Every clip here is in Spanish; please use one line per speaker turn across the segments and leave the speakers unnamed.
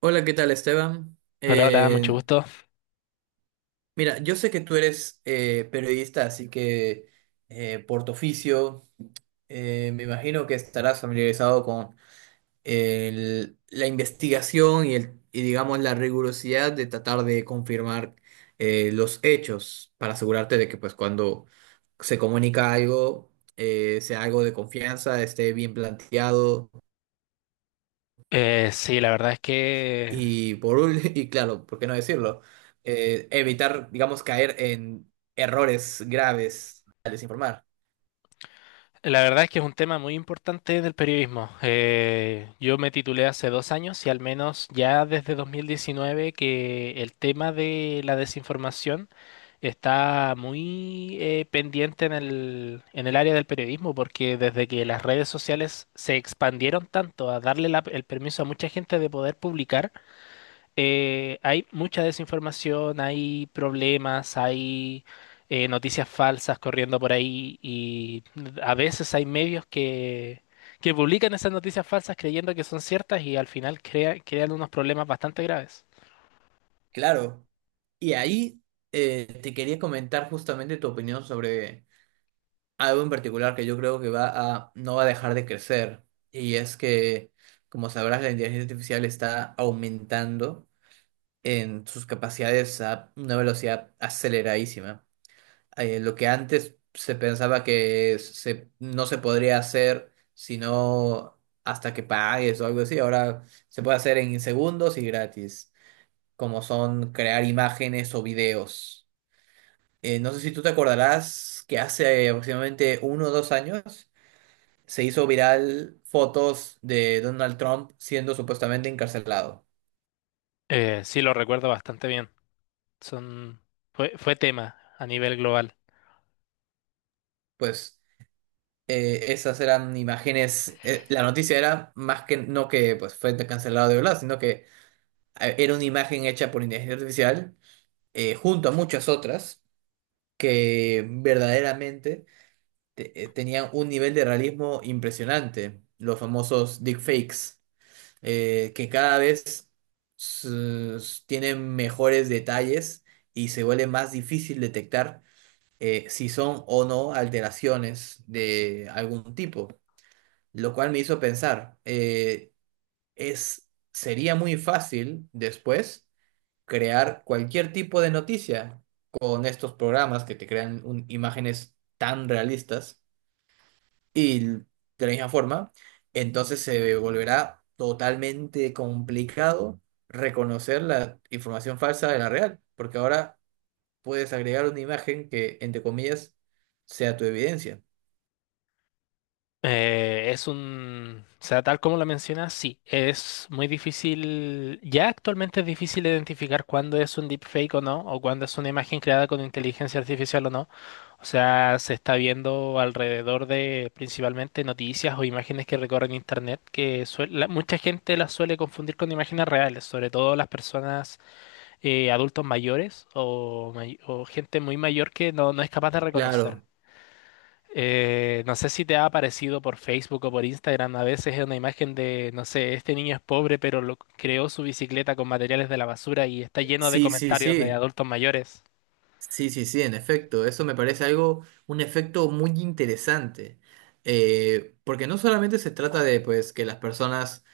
Hola, ¿qué tal, Esteban?
Hola, hola, mucho gusto.
Mira, yo sé que tú eres periodista, así que por tu oficio, me imagino que estarás familiarizado con la investigación y, el, y, digamos, la rigurosidad de tratar de confirmar los hechos para asegurarte de que, pues, cuando se comunica algo, sea algo de confianza, esté bien planteado.
Sí, la verdad es que
Y claro, ¿por qué no decirlo? Evitar, digamos, caer en errores graves al desinformar.
es un tema muy importante del periodismo. Yo me titulé hace dos años y al menos ya desde 2019 que el tema de la desinformación está muy pendiente en el área del periodismo porque desde que las redes sociales se expandieron tanto a darle el permiso a mucha gente de poder publicar, hay mucha desinformación, hay problemas, hay noticias falsas corriendo por ahí y a veces hay medios que publican esas noticias falsas creyendo que son ciertas y al final crean unos problemas bastante graves.
Claro. Y ahí te quería comentar justamente tu opinión sobre algo en particular que yo creo que no va a dejar de crecer. Y es que, como sabrás, la inteligencia artificial está aumentando en sus capacidades a una velocidad aceleradísima. Lo que antes se pensaba que no se podría hacer sino hasta que pagues o algo así, ahora se puede hacer en segundos y gratis, como son crear imágenes o videos. No sé si tú te acordarás que hace aproximadamente 1 o 2 años se hizo viral fotos de Donald Trump siendo supuestamente encarcelado.
Sí, lo recuerdo bastante bien. Son, fue tema a nivel global.
Pues esas eran imágenes, la noticia era más que no que pues, fue cancelado de verdad, sino que era una imagen hecha por inteligencia artificial, junto a muchas otras, que verdaderamente tenían un nivel de realismo impresionante, los famosos deepfakes, que cada vez s- tienen mejores detalles y se vuelve más difícil detectar si son o no alteraciones de algún tipo, lo cual me hizo pensar, sería muy fácil después crear cualquier tipo de noticia con estos programas que te crean imágenes tan realistas y de la misma forma. Entonces se volverá totalmente complicado reconocer la información falsa de la real, porque ahora puedes agregar una imagen que, entre comillas, sea tu evidencia.
O sea, tal como lo mencionas, sí, es muy difícil, ya actualmente es difícil identificar cuándo es un deepfake o no, o cuándo es una imagen creada con inteligencia artificial o no. O sea, se está viendo alrededor de principalmente noticias o imágenes que recorren internet, que mucha gente las suele confundir con imágenes reales, sobre todo las personas adultos mayores o o gente muy mayor que no es capaz de reconocer.
Claro,
No sé si te ha aparecido por Facebook o por Instagram, a veces es una imagen de, no sé, este niño es pobre, pero creó su bicicleta con materiales de la basura y está lleno de
sí, sí,
comentarios de
sí.
adultos mayores.
Sí, sí, sí, en efecto, eso me parece algo, un efecto muy interesante, porque no solamente se trata de pues que las personas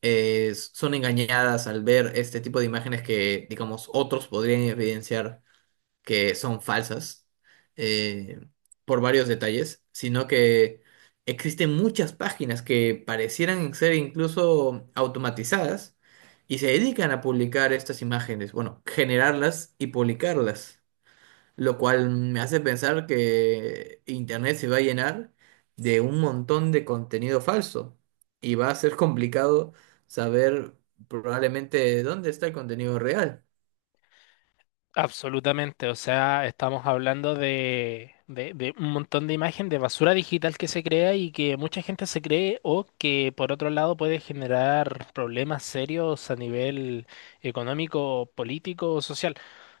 son engañadas al ver este tipo de imágenes que, digamos, otros podrían evidenciar que son falsas eh, por varios detalles, sino que existen muchas páginas que parecieran ser incluso automatizadas y se dedican a publicar estas imágenes, bueno, generarlas y publicarlas, lo cual me hace pensar que Internet se va a llenar de un montón de contenido falso y va a ser complicado saber probablemente dónde está el contenido real.
Absolutamente, o sea, estamos hablando de un montón de imagen de basura digital que se crea y que mucha gente se cree o que por otro lado puede generar problemas serios a nivel económico, político o social.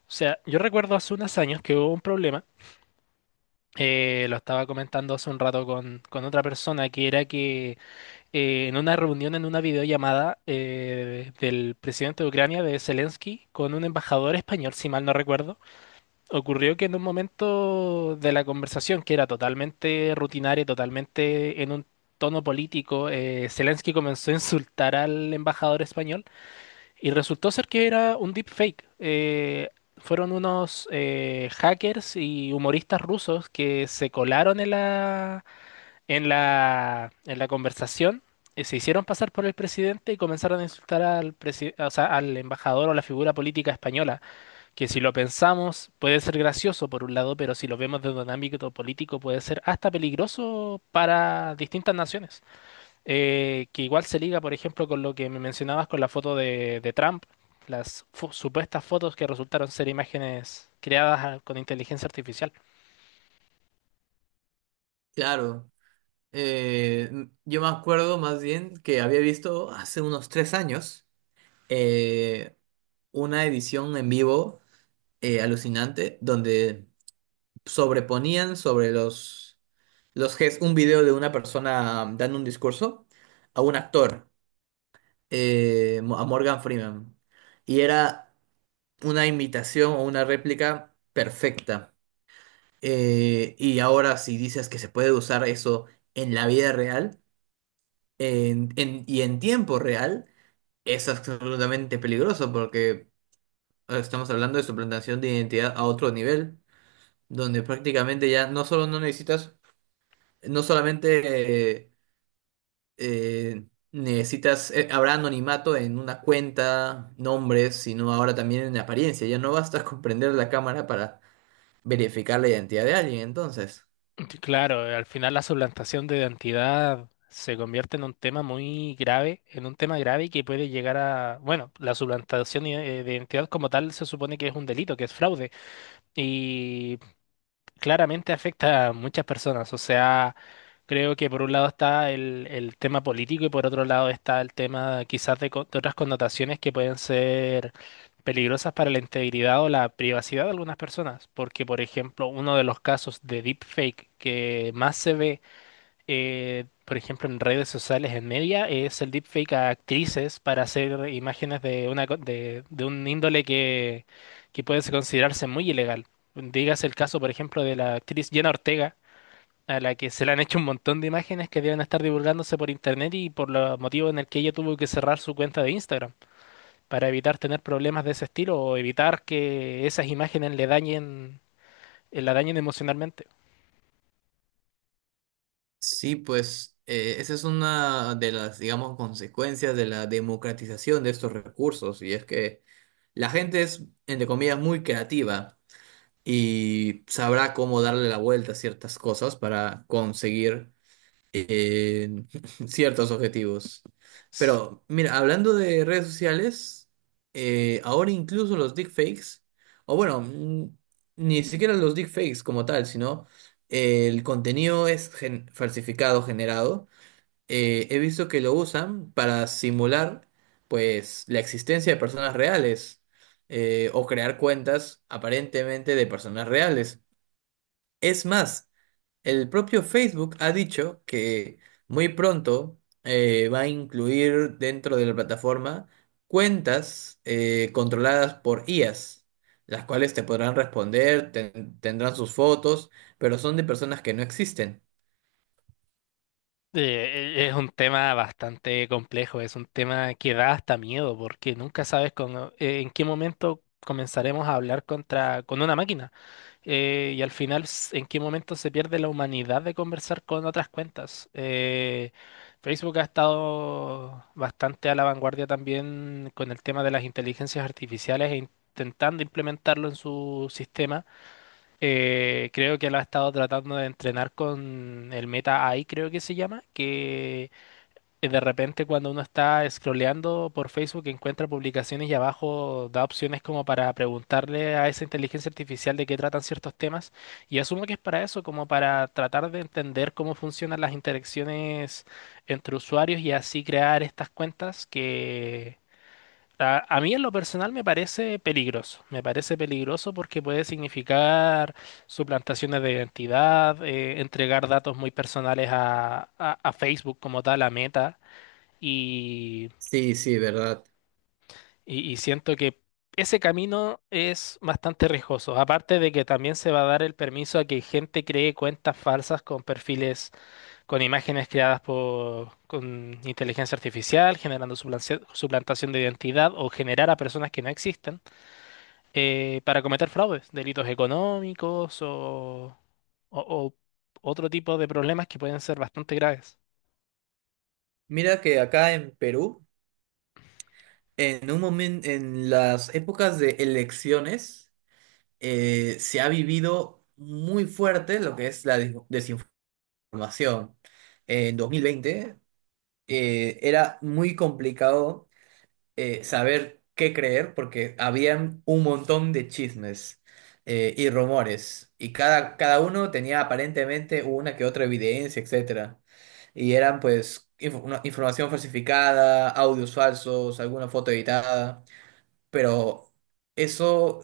O sea, yo recuerdo hace unos años que hubo un problema, lo estaba comentando hace un rato con otra persona, que era que en una reunión, en una videollamada del presidente de Ucrania, de Zelensky, con un embajador español, si mal no recuerdo, ocurrió que en un momento de la conversación, que era totalmente rutinaria, totalmente en un tono político, Zelensky comenzó a insultar al embajador español y resultó ser que era un deepfake. Fueron unos hackers y humoristas rusos que se colaron en la conversación. Se hicieron pasar por el presidente y comenzaron a insultar o sea, al embajador o la figura política española, que si lo pensamos puede ser gracioso por un lado, pero si lo vemos desde un ámbito político puede ser hasta peligroso para distintas naciones, que igual se liga, por ejemplo, con lo que me mencionabas con la foto de Trump, supuestas fotos que resultaron ser imágenes creadas con inteligencia artificial.
Claro, yo me acuerdo más bien que había visto hace unos 3 años eh, una edición en vivo alucinante donde sobreponían sobre los, un video de una persona dando un discurso a un actor, a Morgan Freeman. Y era una imitación o una réplica perfecta. Y ahora, si dices que se puede usar eso en la vida real, y en tiempo real, es absolutamente peligroso, porque estamos hablando de suplantación de identidad a otro nivel, donde prácticamente ya no solo no necesitas, no solamente, eh, necesitas, habrá anonimato en una cuenta, nombres, sino ahora también en apariencia. Ya no basta con prender la cámara para verificar la identidad de alguien, entonces.
Claro, al final la suplantación de identidad se convierte en un tema muy grave, en un tema grave que puede llegar a, bueno, de identidad como tal se supone que es un delito, que es fraude, y claramente afecta a muchas personas. O sea, creo que por un lado está el tema político y por otro lado está el tema quizás de otras connotaciones que pueden ser peligrosas para la integridad o la privacidad de algunas personas. Porque, por ejemplo, uno de los casos de deepfake que más se ve, por ejemplo, en redes sociales, en media, es el deepfake a actrices para hacer imágenes de de un índole que puede considerarse muy ilegal. Dígase el caso, por ejemplo, de la actriz Jenna Ortega, a la que se le han hecho un montón de imágenes que deben estar divulgándose por internet y por los motivos en el que ella tuvo que cerrar su cuenta de Instagram para evitar tener problemas de ese estilo o evitar que esas imágenes le dañen, la dañen emocionalmente.
Sí, pues esa es una de las, digamos, consecuencias de la democratización de estos recursos, y es que la gente es, entre comillas, muy creativa y sabrá cómo darle la vuelta a ciertas cosas para conseguir eh, ciertos objetivos. Pero mira, hablando de redes sociales, ahora incluso los deepfakes, o bueno, ni siquiera los deepfakes como tal, sino el contenido es falsificado, generado. He visto que lo usan para simular pues la existencia de personas reales, o crear cuentas aparentemente de personas reales. Es más, el propio Facebook ha dicho que muy pronto va a incluir dentro de la plataforma cuentas controladas por IAs, las cuales te podrán responder, tendrán sus fotos, pero son de personas que no existen.
Es un tema bastante complejo, es un tema que da hasta miedo porque nunca sabes en qué momento comenzaremos a hablar con una máquina y al final en qué momento se pierde la humanidad de conversar con otras cuentas. Facebook ha estado bastante a la vanguardia también con el tema de las inteligencias artificiales e intentando implementarlo en su sistema. Creo que lo ha estado tratando de entrenar con el Meta AI, creo que se llama, que de repente cuando uno está scrolleando por Facebook encuentra publicaciones y abajo da opciones como para preguntarle a esa inteligencia artificial de qué tratan ciertos temas. Y asumo que es para eso, como para tratar de entender cómo funcionan las interacciones entre usuarios y así crear estas cuentas que a mí en lo personal me parece peligroso porque puede significar suplantaciones de identidad, entregar datos muy personales a Facebook como tal, a Meta, y,
Sí, sí, verdad.
y siento que ese camino es bastante riesgoso, aparte de que también se va a dar el permiso a que gente cree cuentas falsas con perfiles, con imágenes creadas con inteligencia artificial, generando suplantación de identidad o generar a personas que no existen. Para cometer fraudes, delitos económicos o- o otro tipo de problemas que pueden ser bastante graves.
Mira que acá en Perú, en un momento, en las épocas de elecciones, se ha vivido muy fuerte lo que es la desinformación. En 2020 era muy complicado saber qué creer, porque habían un montón de chismes y rumores, y cada uno tenía aparentemente una que otra evidencia, etcétera. Y eran pues información falsificada, audios falsos, alguna foto editada, pero eso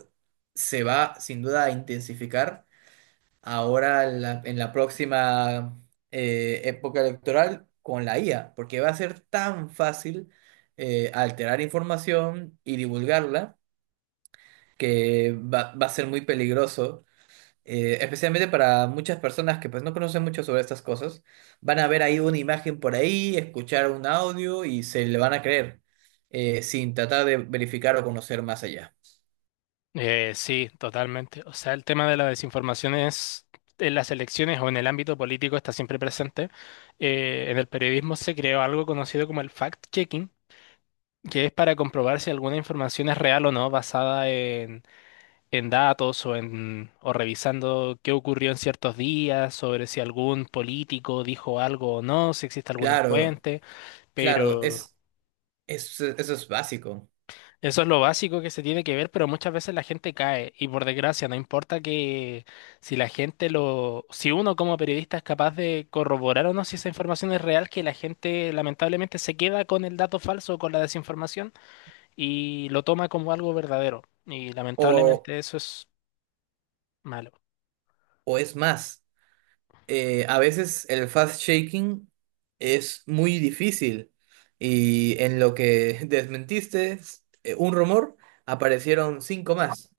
se va sin duda a intensificar ahora en en la próxima época electoral con la IA, porque va a ser tan fácil alterar información y divulgarla, que va a ser muy peligroso, especialmente para muchas personas que pues no conocen mucho sobre estas cosas. Van a ver ahí una imagen por ahí, escuchar un audio y se le van a creer sin tratar de verificar o conocer más allá.
Sí, totalmente. O sea, el tema de la desinformación es, en las elecciones o en el ámbito político está siempre presente. En el periodismo se creó algo conocido como el fact-checking, que es para comprobar si alguna información es real o no, basada en datos o en o revisando qué ocurrió en ciertos días, sobre si algún político dijo algo o no, si existe alguna
Claro,
fuente,
claro,
pero
es, eso es básico.
eso es lo básico que se tiene que ver, pero muchas veces la gente cae y por desgracia no importa que si la gente lo si uno como periodista es capaz de corroborar o no si esa información es real, que la gente lamentablemente se queda con el dato falso o con la desinformación y lo toma como algo verdadero y
O,
lamentablemente eso es malo.
o, es más, a veces el fast shaking es muy difícil, y en lo que desmentiste un rumor, aparecieron cinco más.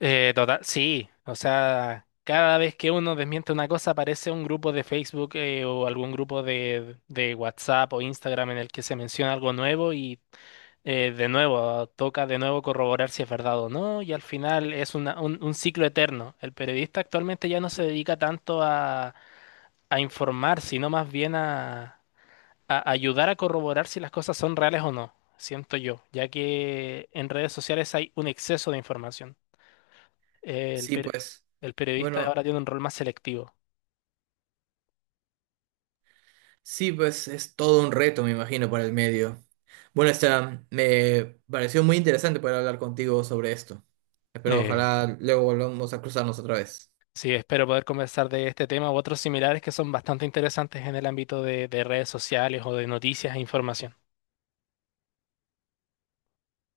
Total, sí, o sea, cada vez que uno desmiente una cosa aparece un grupo de Facebook, o algún grupo de WhatsApp o Instagram en el que se menciona algo nuevo y de nuevo toca de nuevo corroborar si es verdad o no y al final es un ciclo eterno. El periodista actualmente ya no se dedica tanto a informar, sino más bien a ayudar a corroborar si las cosas son reales o no, siento yo, ya que en redes sociales hay un exceso de información. Eh, el,
Sí,
per-
pues.
el periodista ahora
Bueno,
tiene un rol más selectivo.
sí, pues es todo un reto, me imagino, para el medio. Bueno, Esteban, me pareció muy interesante poder hablar contigo sobre esto. Espero
Eh,
ojalá luego volvamos a cruzarnos otra vez.
sí, espero poder conversar de este tema u otros similares que son bastante interesantes en el ámbito de redes sociales o de noticias e información.